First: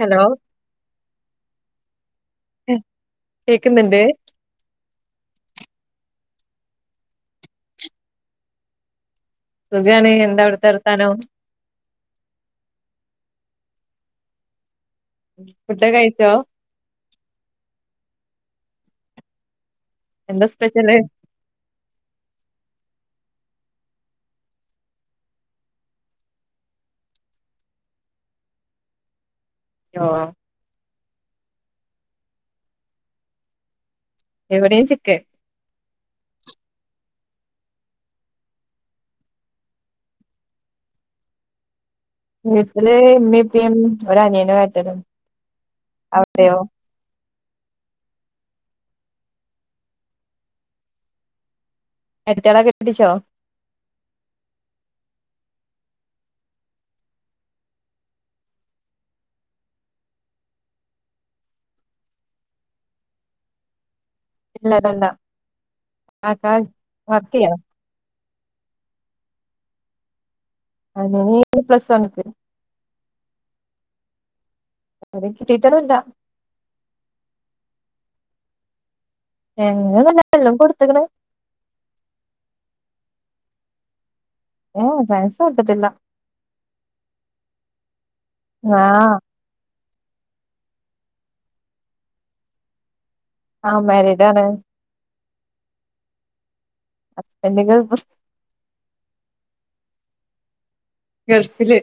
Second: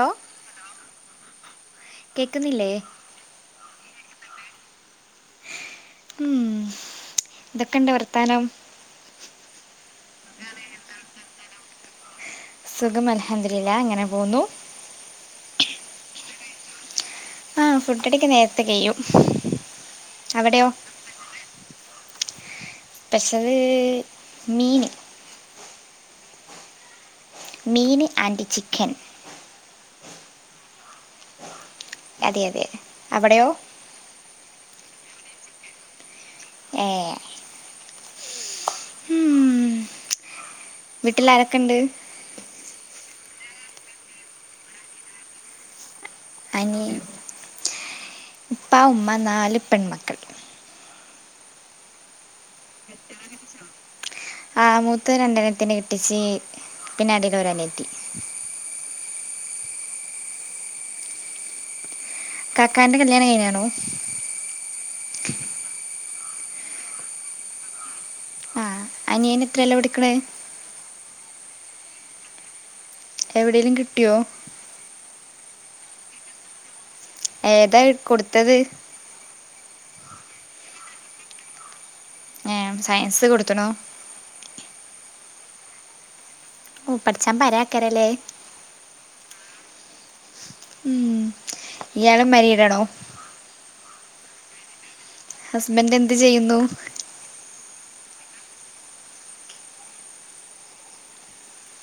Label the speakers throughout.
Speaker 1: Hello
Speaker 2: കേക്കുന്നില്ലേ
Speaker 1: കേക്ക്ന്നുണ്ട്
Speaker 2: ഉം എതൊക്കെ ഉണ്ട് വർത്താനം
Speaker 1: സുഖണ് എന്താ അവിടുത്തെവർത്താനം
Speaker 2: സുഖം അൽഹംദുലില്ലാഹ് അങ്ങനെ പോകുന്നു
Speaker 1: ഫുഡ്‌ കഴിച്ചോ
Speaker 2: ആഹ് ഫുഡ്ഡടിയൊക്കെ നേരത്തെ കയ്യും
Speaker 1: എന്താ സ്പെഷ്യല്
Speaker 2: സ്പെഷ്യല് മീന് മീനി ആൻറ്റി ചിക്കൻ
Speaker 1: യോ
Speaker 2: അതെ അതെ അവിടെയോ
Speaker 1: ഇവിടെയും ചിക്കൻ
Speaker 2: ഏഹ് വീട്ടിൽ ആാരൊക്കെ ഉണ്ട്
Speaker 1: വീട്ടില് ഇമ്മീം, ഇപ്പീഒരനിയനും ഏട്ടനും അവിടെയോ
Speaker 2: അനിയൻ ഉപ്പാ ഉമ്മ നാല് പെൺമക്കൾ
Speaker 1: എട്ടത്തിയാളൊ കെട്ടിച്ചോ
Speaker 2: ആഹ് മൂത്ത് രണ്ടണത്തിനെ കിട്ടിച്ച് പിന്നെ അടിൽ ഒരനിയത്തി കാക്കാന്റെ കല്യാണം കയ്ഞാണോ
Speaker 1: ഇല്ലതല്ല കാക്ക വർക്ക് ചെയ്യാണ
Speaker 2: അനിയന് എത്രല്ല പഠിക്കണേ
Speaker 1: ഓനിനി പ്ലസ് വൺ ക്ക്
Speaker 2: എവിടെയേങ്കലും കിട്ടിയോ
Speaker 1: എവിടിം കിട്ടീട്ടൊന്നും ഇല്ല
Speaker 2: ഏതാ കൊടുത്തത്
Speaker 1: അങ്ങനെ ഒന്നും ഇല്ല എല്ലാം കൊടുത്തക്ണ്
Speaker 2: സയൻസ് കൊടുത്തണോ
Speaker 1: ഓ സയൻസ് കൊടുത്തിട്ടില്ല
Speaker 2: പഠിച്ചാൻ പരാക്കരല്ലേ
Speaker 1: ആഹ്
Speaker 2: ഉം ഇയാളും മരിടണോ
Speaker 1: ആഹ് മാരീഡ് ആണ്
Speaker 2: ഹസ്ബന്റ് എന്ത് ചെയ്യുന്നു
Speaker 1: ഹസ്ബൻഡ് ഗൾഫ് ഗൾഫില്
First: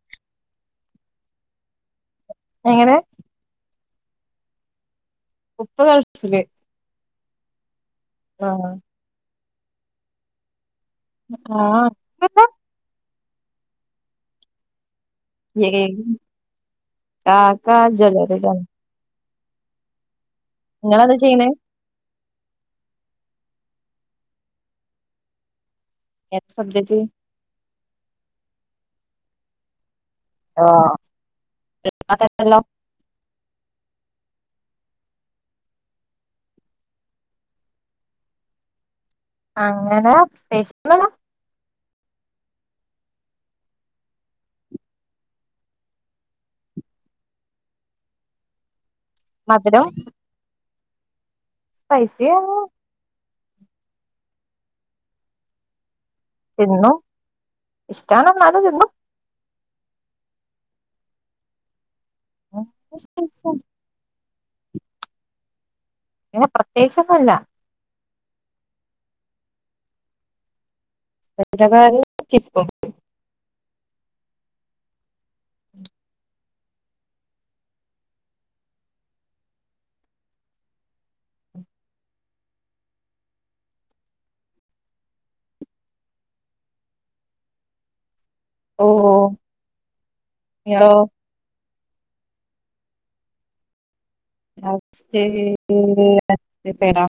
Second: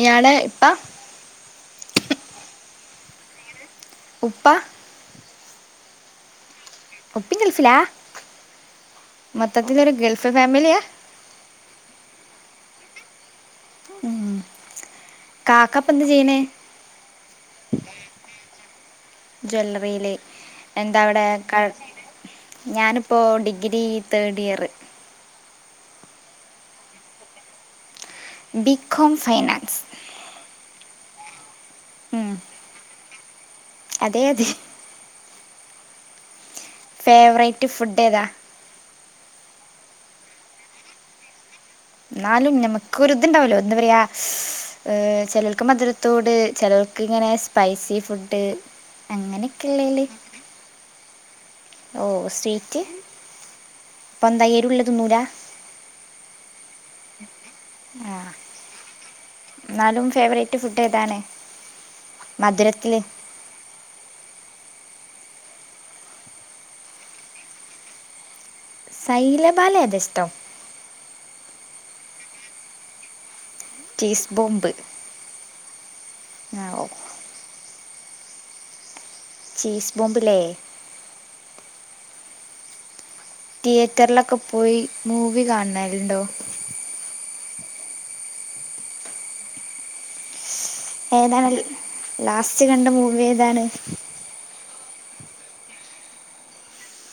Speaker 2: ഇയാള ഇപ്പ
Speaker 1: എങ്ങനെ
Speaker 2: ഉപ്പ
Speaker 1: ഉപ്പ് ഗൾഫില്
Speaker 2: ഉപ്പിംകൾഫിലാ
Speaker 1: ആഹ്
Speaker 2: മൊത്തത്തില് ഒരു ഗൾഫ് ഫാമിലിയാ
Speaker 1: ആഹ്
Speaker 2: ഉം
Speaker 1: ഏഹ് കാക്ക ജ്വല്ലറിയിലാണ്
Speaker 2: ജ്വല്ലറിയില്
Speaker 1: നിങ്ങളെന്താ
Speaker 2: എന്താവിടെ
Speaker 1: ചെയ്യണേ
Speaker 2: ക ഞാനിപ്പോൾ ഡിഗ്രി തേഡ് ഇയറ്
Speaker 1: ഏതാ സബ്ജറ്റ്
Speaker 2: ബിക്കോം സയൻസ് ഉം
Speaker 1: ല്ലോ [inaudible]
Speaker 2: അതെ അതെ ഫേവറേറ്റ് ഫുഡ് ഏതാ?
Speaker 1: അങ്ങനെ പ്രത്യേകിച്ചൊന്നുല്യ
Speaker 2: ന്നാലും ഞമ്മക്ക് ഒരു ഇത്ണ്ടാവലോ എന്താ പറയാ ഏ ചേലോൽക്ക് മധുരത്തോട് ചേലോൽക്ക് ഇങ്ങനെ സ്പൈസി ഫുഡ്
Speaker 1: മധുരം
Speaker 2: അങ്ങനെക്കെള്ളല് ഓ
Speaker 1: സ്പൈസി
Speaker 2: സ്ട്രീറ്റ് പ്പൊന്തയ്യേരുള്ളത്തിന്നൂലാ
Speaker 1: തിന്നും ഇഷ്ടാണ്ന്നാലും തിന്നും
Speaker 2: ന്നാലും ഫേവറേറ്റ് ഫുഡ് ഏതാണ് മധുരത്തില്
Speaker 1: സ ഇങ്ങനെ പ്രത്യേകിച്ചൊന്നുല്ല
Speaker 2: സൈ ലബാൻ ൽ ഏതാ ഇഷ്ടം
Speaker 1: സൈൻ ലബാനും ചിപ്പും
Speaker 2: ചീസ്ബോംബ് ആ ഓ ചീസ് ബോംബ് ലേ തിയേറ്ററിലൊക്കെ പോയി മൂവി കാണല്ണ്ടോ
Speaker 1: ഓ ഇങ്ങളോ?
Speaker 2: ഏതാണ് ലാസ്റ്റ് കണ്ട മൂവി ഏതാണ്?
Speaker 1: ലാസ്റ്റ് ഇപ്പം ഏതാ?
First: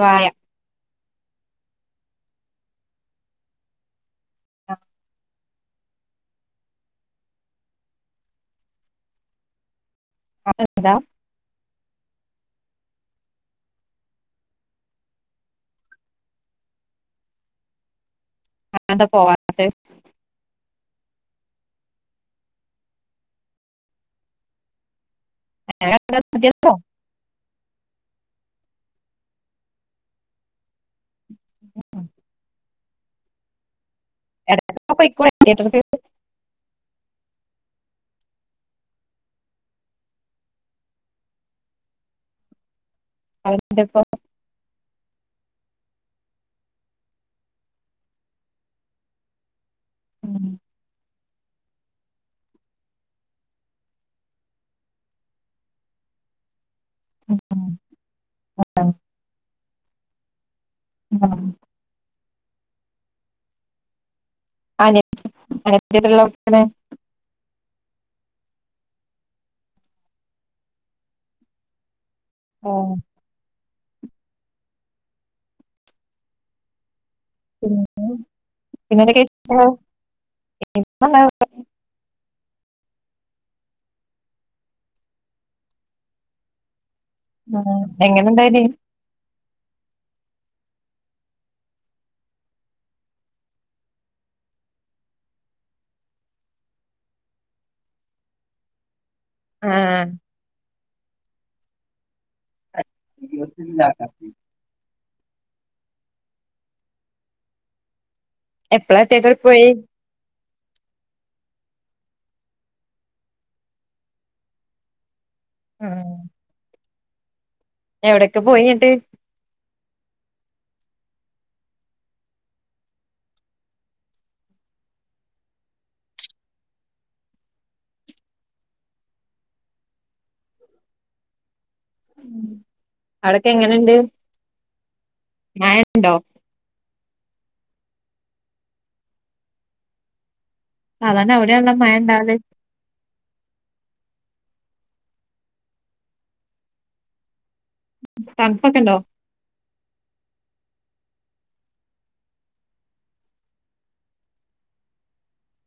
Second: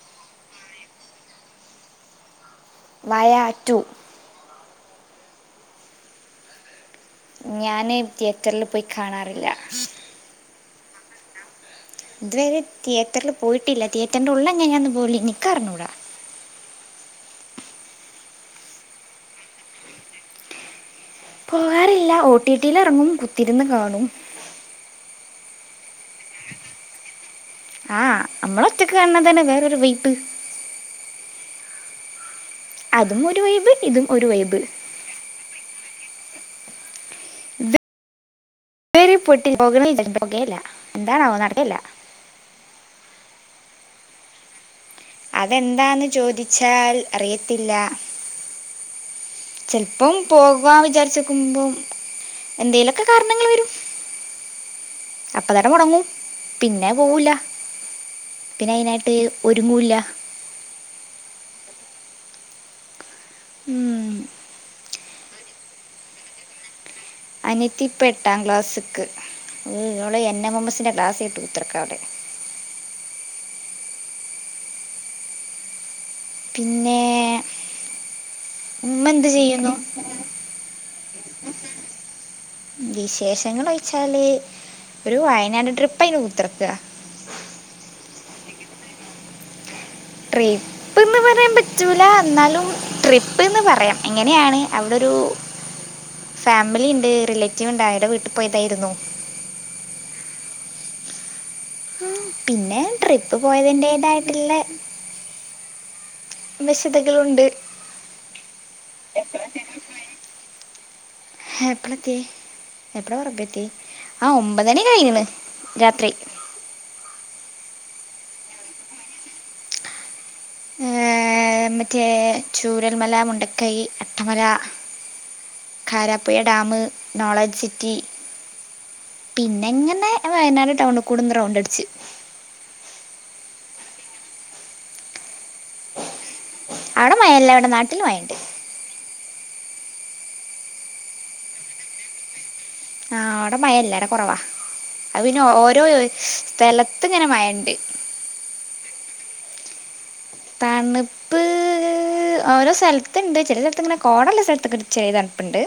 Speaker 1: വായ
Speaker 2: വായ റ്റൂ
Speaker 1: ആ
Speaker 2: ഞാന് തിയേറ്ററിൽ പോയി കാണാറില്ല
Speaker 1: അതെന്താ?
Speaker 2: ഇതുവരെ തിയേറ്ററിൽ പോയിട്ടില്ല തിയേറ്ററിന്റെ ഉള്ളെങ്ങഞാന്ന് പോലും ഇൻക്ക് അറിഞ്ഞൂടാ
Speaker 1: അഎന്താ പോവാത്തെ?
Speaker 2: പോവാറില്ല ഓടിടിയില് എറങ്ങും കുത്തിരുന്ന് കാണും
Speaker 1: [inaudible] മതിയല്ലോ
Speaker 2: ആഹ് അമ്മള് ഒറ്റക്ക് കാണ്ന്നതന്നെ വേറൊരു വൈബ്
Speaker 1: ഉം
Speaker 2: അതും ഒരു വൈബ് ഇതും ഒരു വൈബ്
Speaker 1: ന്നാ പോയ്ക്കൂടെ തിയേറ്റർക്ക്
Speaker 2: പോകണം വിചാരിക്കും പോകേല്യ എന്താണാവോ നടക്കലില്ല
Speaker 1: അതെന്തേപ്പം?
Speaker 2: അതെന്താന്ന് ചോദിച്ചാൽ അറിയത്തില്ല ചെൽപ്പം പോവാ വിചാരിച്ച് നിക്കുമ്പോ എന്തേലൊക്കെ കാരണങ്ങൾ വരും അപ്പം തന്നെ മുടങ്ങും പിന്നെ പോവൂല പിന്നെ അയിനായിട്ട് ഒരുങ്ങുംല്ല
Speaker 1: ആ
Speaker 2: ഉം
Speaker 1: അനിയത്തി അനിയത്തി എത്രയില പടിക്കുന്നേ?
Speaker 2: അനിയത്തി ഇപ്പം എട്ടാം ക്ലാസ്സ്‌ക്ക് ഹ് ഓള് എൻ എം എം എസ്സിൻ്റെ ക്ലാസ് കേട്ട് കുത്തർക്ക അവിടെ
Speaker 1: ഒ
Speaker 2: പിന്നെ.
Speaker 1: പിന്നെ പിന്നെ
Speaker 2: ഉമ്മ
Speaker 1: എന്തെക്കെ
Speaker 2: എന്ത്
Speaker 1: വിശേഷങ്ങൾ?
Speaker 2: ചെയ്യുന്നു വിശേഷങ്ങൾ ചോയ്ച്ചാല് ഒരു വയനാട് ട്രിപ്പ് കഴിഞ്ഞ് കുത്തർക്കാ
Speaker 1: ആ എങ്ങനെ ഇണ്ടായ്നി?
Speaker 2: ട്രീപ്പ് പ്പ്ന്ന് പറയാൻ പറ്റൂല. എന്നാലും ട്രിപ്പ്ന്ന് പറയാം എങ്ങനെയാണ് അവിടൊരു. ഫാമിലിണ്ട് റിലേറ്റീവ്ണ്ട് അയടെ വീട്ട് പോയതായിരുന്നു.
Speaker 1: ആഹ്
Speaker 2: ഉം പിന്നെ ട്രിപ്പ് പോയതിന്റെതായിട്ട്ള്ള. വശതകളുണ്ട്.
Speaker 1: എപ്പ്ളാറ്റേ ട്രിപ്പ്‌ പോയി.
Speaker 2: എപ്പ്ളെത്യേ എപ്പ്ളാ [unintelligible] ആ ഒമ്പതണി കഴിഞ്ഞ്ണ് രാത്രി.
Speaker 1: എവ്ടൊക്കെ പോയിങ്ങട്ട്.
Speaker 2: ഏർഹ് മറ്റേ Chooralmala Mundakkai Attamala. Karapuzha dam, knowledge city. പിന്നെങ്ങനെ വയനാട് ടൗണ് കൂടെന്ന് റൗണ്ട് അട്ച്ച്.
Speaker 1: അടൊക്കെ എങ്ങനെണ്ട്? മയണ്ടോ?
Speaker 2: അവ്ടെ മയല്ല. ഇവടെ നാട്ട്ല് മയണ്ട്.
Speaker 1: സാധാരണ അവിടെയൺല്ലോ മഴണ്ടാവല്.
Speaker 2: ആഹ് അവ്ടെ മഴല്ല ആടെ കൊറവാ. അത് പിന്നെ ഓരോ സ്ഥലത്ത് ഇങ്ങനെ മഴണ്ട്.
Speaker 1: തൺപ്പൊക്കെണ്ടോ?
Speaker 2: തണ്പ്പ് ഓരോ സൽത്ത്ണ്ട് ചെല സെൽത്ത് ഇങ്ങനെ കോടള്ള സ്ഥലത്തൊക്കെ ചെറിയ തണുപ്പ്ണ്ട്.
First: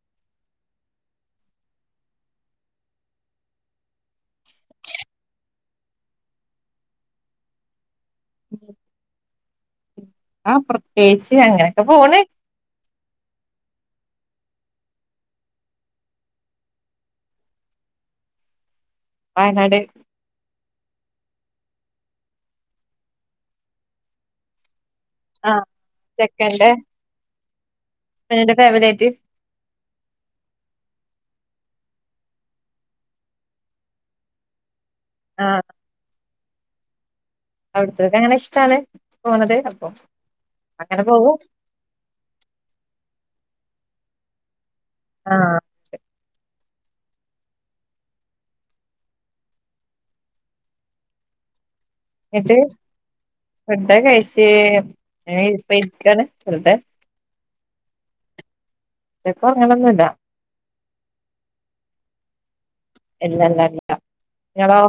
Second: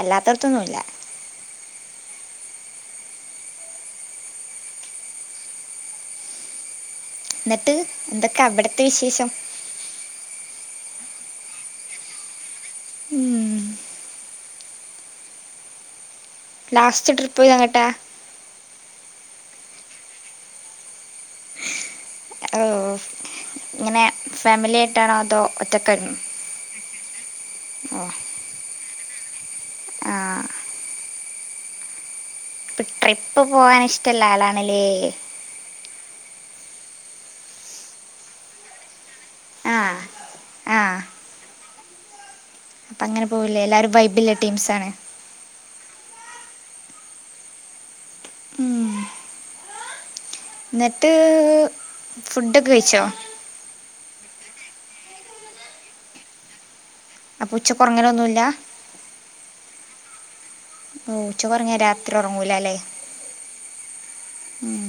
Speaker 2: അല്ലാത്തോട്ത്തൊന്നുംല്ല. ന്നിട്ട് എന്തൊക്കെ അവട്ത്തെ വിശേഷം?
Speaker 1: ആഹ് പ്രത്യേകിച്ച് അങ്ങനൊക്കെ പോണ്.
Speaker 2: ഉം. ലാസ്റ്റ് ട്രിപ്പ് എങ്ങട്ടാ?
Speaker 1: വയനാട്.
Speaker 2: ഓ ഇങ്ങനെ ഫാമിലിയായിട്ടാണോ അതോ ഒറ്റക്കാര്ന്നോ
Speaker 1: ഇക്കാന്റെ
Speaker 2: ആഹ്
Speaker 1: ന്റെ ഫാമിലിയായിട്ട്.
Speaker 2: ആഹ് അപ്പ ട്രിപ്പ് പോവാൻ ഇഷ്ടല്ല ആളാണ്ല്ലേ?
Speaker 1: ആഹ് അവ്ടുത്തോൽക്ക് അങ്ങനെ ഇഷ്ടാണ്. പോണത്
Speaker 2: ആ
Speaker 1: അപ്പോ
Speaker 2: ആ
Speaker 1: അങ്ങനെ പോവും.
Speaker 2: അപ്പൊ അങ്ങനെ പോവും ല്ലേ എല്ലാരും വൈബില്ല ടീംസാണ്.
Speaker 1: ആഹ്
Speaker 2: ന്നട്ട്
Speaker 1: എന്നിട്ട്
Speaker 2: ഫുഡൊക്കെ കഴിച്ചോ?
Speaker 1: ഫുഡൊക്കെ കഴിച്ച് ങ്ങനെ പ്പൊ ഇര്ക്കാണ് വെർതെ.
Speaker 2: അപ്പൊ ഉച്ചക്ക് ഒർങ്ങലൊന്നുല്ല.
Speaker 1: ഉച്ചക്ക് ഒർങ്ങലൊന്നുല്ല.
Speaker 2: ഉച്ചക്ക് ഒർങ്ങിയാ രാത്രി ഒർങ്ങൂലാല്ലെ.
Speaker 1: ഇല്ല ഇല്ല ഇല്ല നിങ്ങളോ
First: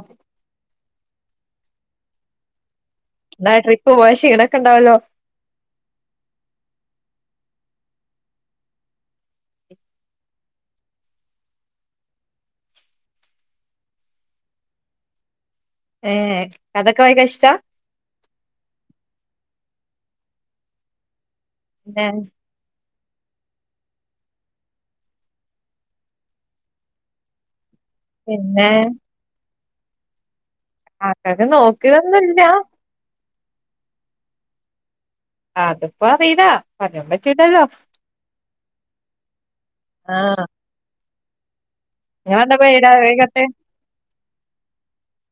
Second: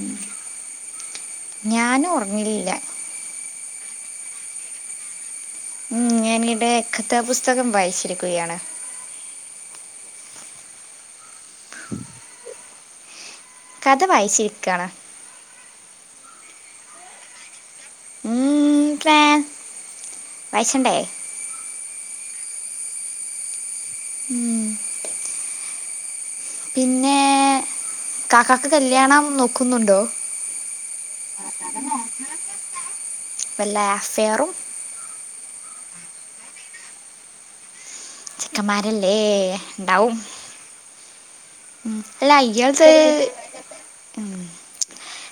Speaker 2: ഞാനും ഒർങ്ങലില്ലാ.
Speaker 1: ഇങ്ങളെ ട്രിപ്പ് പോയ ക്ഷീണൊക്കെണ്ടാവല്ലോ.
Speaker 2: ഉം ഞാനിടെ കഥാ പുസ്തകം വായിച്ചിരിക്കുകയാണ്. കഥ വായിച്ചിരിക്കാണ്.
Speaker 1: ഏഹ് കഥക്കെ വായിക്കാ ഇഷ്ടാ
Speaker 2: [unintelligible] വായിച്ചണ്ടേ
Speaker 1: ന്നേ
Speaker 2: ഉം പിന്നെ
Speaker 1: പിന്നെ
Speaker 2: കാക്കാക്ക് കല്യാണം നോക്കുന്നുണ്ടോ
Speaker 1: ആകാക്കാക്ക് നോക്കിയതൊന്നുമില്ല
Speaker 2: വല്ല ആഫെയറും
Speaker 1: അതിപ്പോ അറീല്ലാ പറയ പറ്റിട്ടല്ലോ
Speaker 2: ചിക്കന്മാരല്ലേ ഇണ്ടാവും
Speaker 1: ആ നിങ്ങളെന്താ പെരേല്
Speaker 2: ഇയാളത്
Speaker 1: ആലോയിക്കാത്ത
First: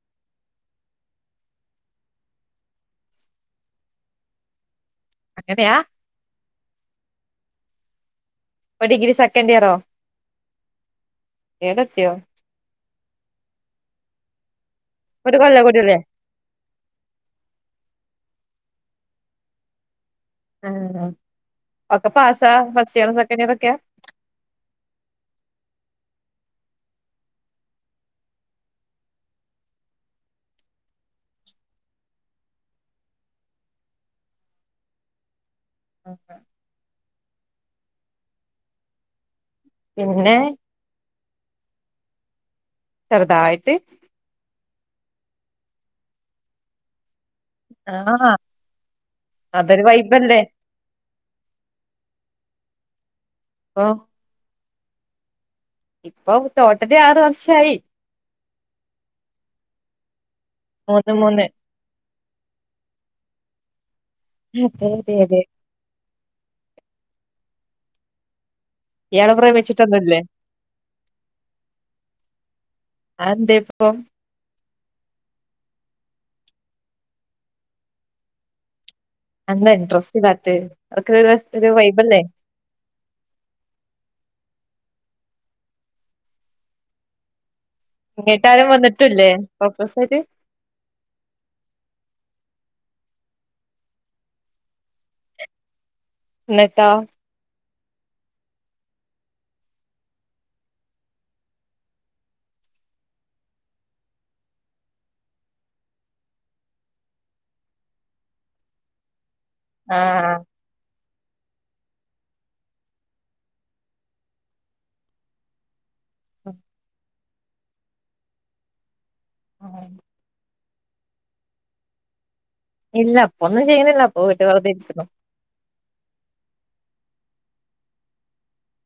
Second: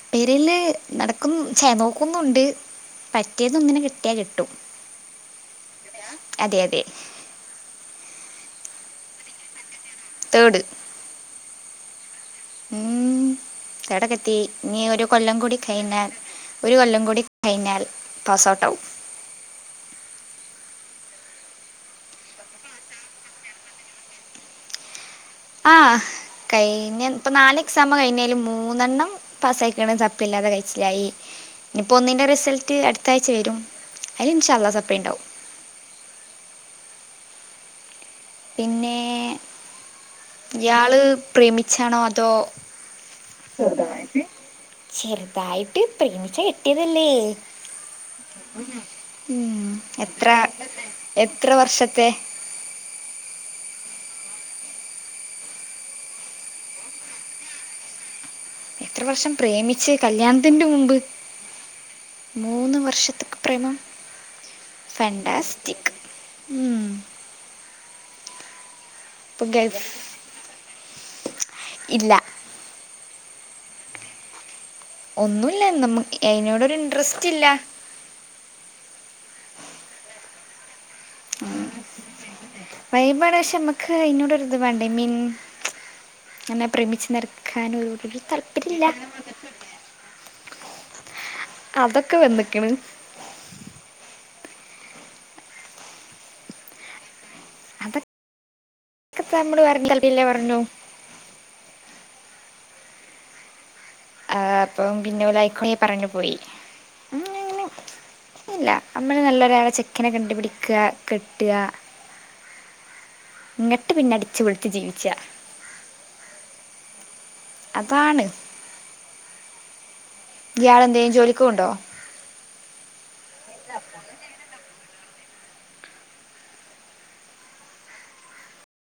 Speaker 2: പേരില് നടക്കും ചെ നോക്കുന്നുണ്ട് പറ്റിയത് ഒന്നിനെ കിട്ടിയാ കെട്ടും
Speaker 1: അങ്ങനെയാ
Speaker 2: ഞാൻ അതെ അതെ
Speaker 1: ഇപ്പ ഡിഗ്രി സെക്കൻഡ് ഇയറോ
Speaker 2: തേട്
Speaker 1: തേട് എത്തിയോ
Speaker 2: ഉം തേടക്കെത്തി നീ ഒരു കൊല്ലം കൂടി കഴിഞ്ഞാൽ ഒരു കൊല്ലം കൂടി കഴിഞ്ഞാൽ പാസ് ഔട്ട് ആവും
Speaker 1: ആ ഒക്കെ പാസാ ഫസ്റ്റ് ഇയറും സെക്കൻഡ് ഇയർക്കെയാ
Speaker 2: ആഹ കഴിഞ്ഞ ഇപ്പ നാല് എക്സാം കഴിഞ്ഞേലും മൂന്നെണ്ണം പസായിക്കിണ് സപ്പില്ലാതെ കഴിച്ചിലായി ഇനിപ്പോ ഒന്നിന്റെ റിസൾട്ട് അടുത്ത ആഴ്ച വരും അതി ഇൻശാഅല്ലാഹ്‌ സപ്ലി ണ്ടാവും
Speaker 1: ഓക്കെ
Speaker 2: പിന്നെ
Speaker 1: പിന്നെ
Speaker 2: ഇയാള് പ്രേമിച്ചാണോ അതോ ചെറുതായിട്ട് ചെറുതായിട്ട് പ്രേമിച്ച കെട്ടിയതല്ലേ
Speaker 1: ആ
Speaker 2: ഉം
Speaker 1: അതൊരു
Speaker 2: എത്ര
Speaker 1: വൈബല്ലേ
Speaker 2: എത്ര വർഷത്തെ
Speaker 1: ഓഹ് ഇപ്പൊ ടോട്ടലി ആറ് വർഷായി
Speaker 2: എത്ര വർഷം പ്രേമിച്ച് കല്യാണത്തിന്റെ മുമ്പ്
Speaker 1: മൂന്ന് മൂന്ന്
Speaker 2: മൂന്ന് വർഷത്തക്ക് പ്രേമം
Speaker 1: അതെ അതെ അതെ
Speaker 2: ഫൻറാസ്റ്റിക് ഉം
Speaker 1: ഇയാള്
Speaker 2: ഇപ്പം ഗൾഫ്
Speaker 1: പ്രേമിച്ചിട്ടൊന്നുല്ലേ
Speaker 2: ഇല്ല
Speaker 1: ആന്തെ ഇപ്പൊ
Speaker 2: ഒന്നൂല്ല നമ്മക്ക് അയിനോടൊരു ഇൻറ്രസ്റ്റില്ല
Speaker 1: എന്താ ഇൻട്രസ്റ്റ് ഇല്ലാറ്റെ അതൊക്ക രസ വൈബല്ലേ
Speaker 2: വൈബാണ് പക്ഷെ നമ്മക്ക് അയിനോടൊരിത് വേണ്ടേ മിൻ അങ്ങനെ പ്രമിച്ചു നിർക്കാനൊരു
Speaker 1: ഇങ്ങോട്ടാരും വന്നിട്ടുല്ലേ പ്പ്രൊപൊസായിട്ട്
Speaker 2: അതൊക്കെ വന്നിക്കിണ്
Speaker 1: എന്നട്ടോ
Speaker 2: പ്പ മ്മള് പറഞ്ഞു ല്ല പറഞ്ഞു ആ അപ്പം പിന്നെലായിക്കുണെ പറഞ്ഞു പോയി ഉം ഇല്ല അമ്മള്നല്ലൊരു ചെക്കനെ
Speaker 1: ആഹ്
Speaker 2: കണ്ടുപിടിക്ക ക്ക കെട്ടുക ഇങ്ങട്ട് പിന്നെ അടിച്ചുപൊളിച്ച് ജീവിച്ച
Speaker 1: അഹ
Speaker 2: അതാണ്
Speaker 1: ആ
Speaker 2: ഇയാളെന്തേലും ജോലിക്കോന്നുണ്ടോ
Speaker 1: ഇല്ല ഇപ്പൊന്നും ചെയ്യുണില്ല അപ്പൊ വീട്ടിലിരിക്കാസുഖം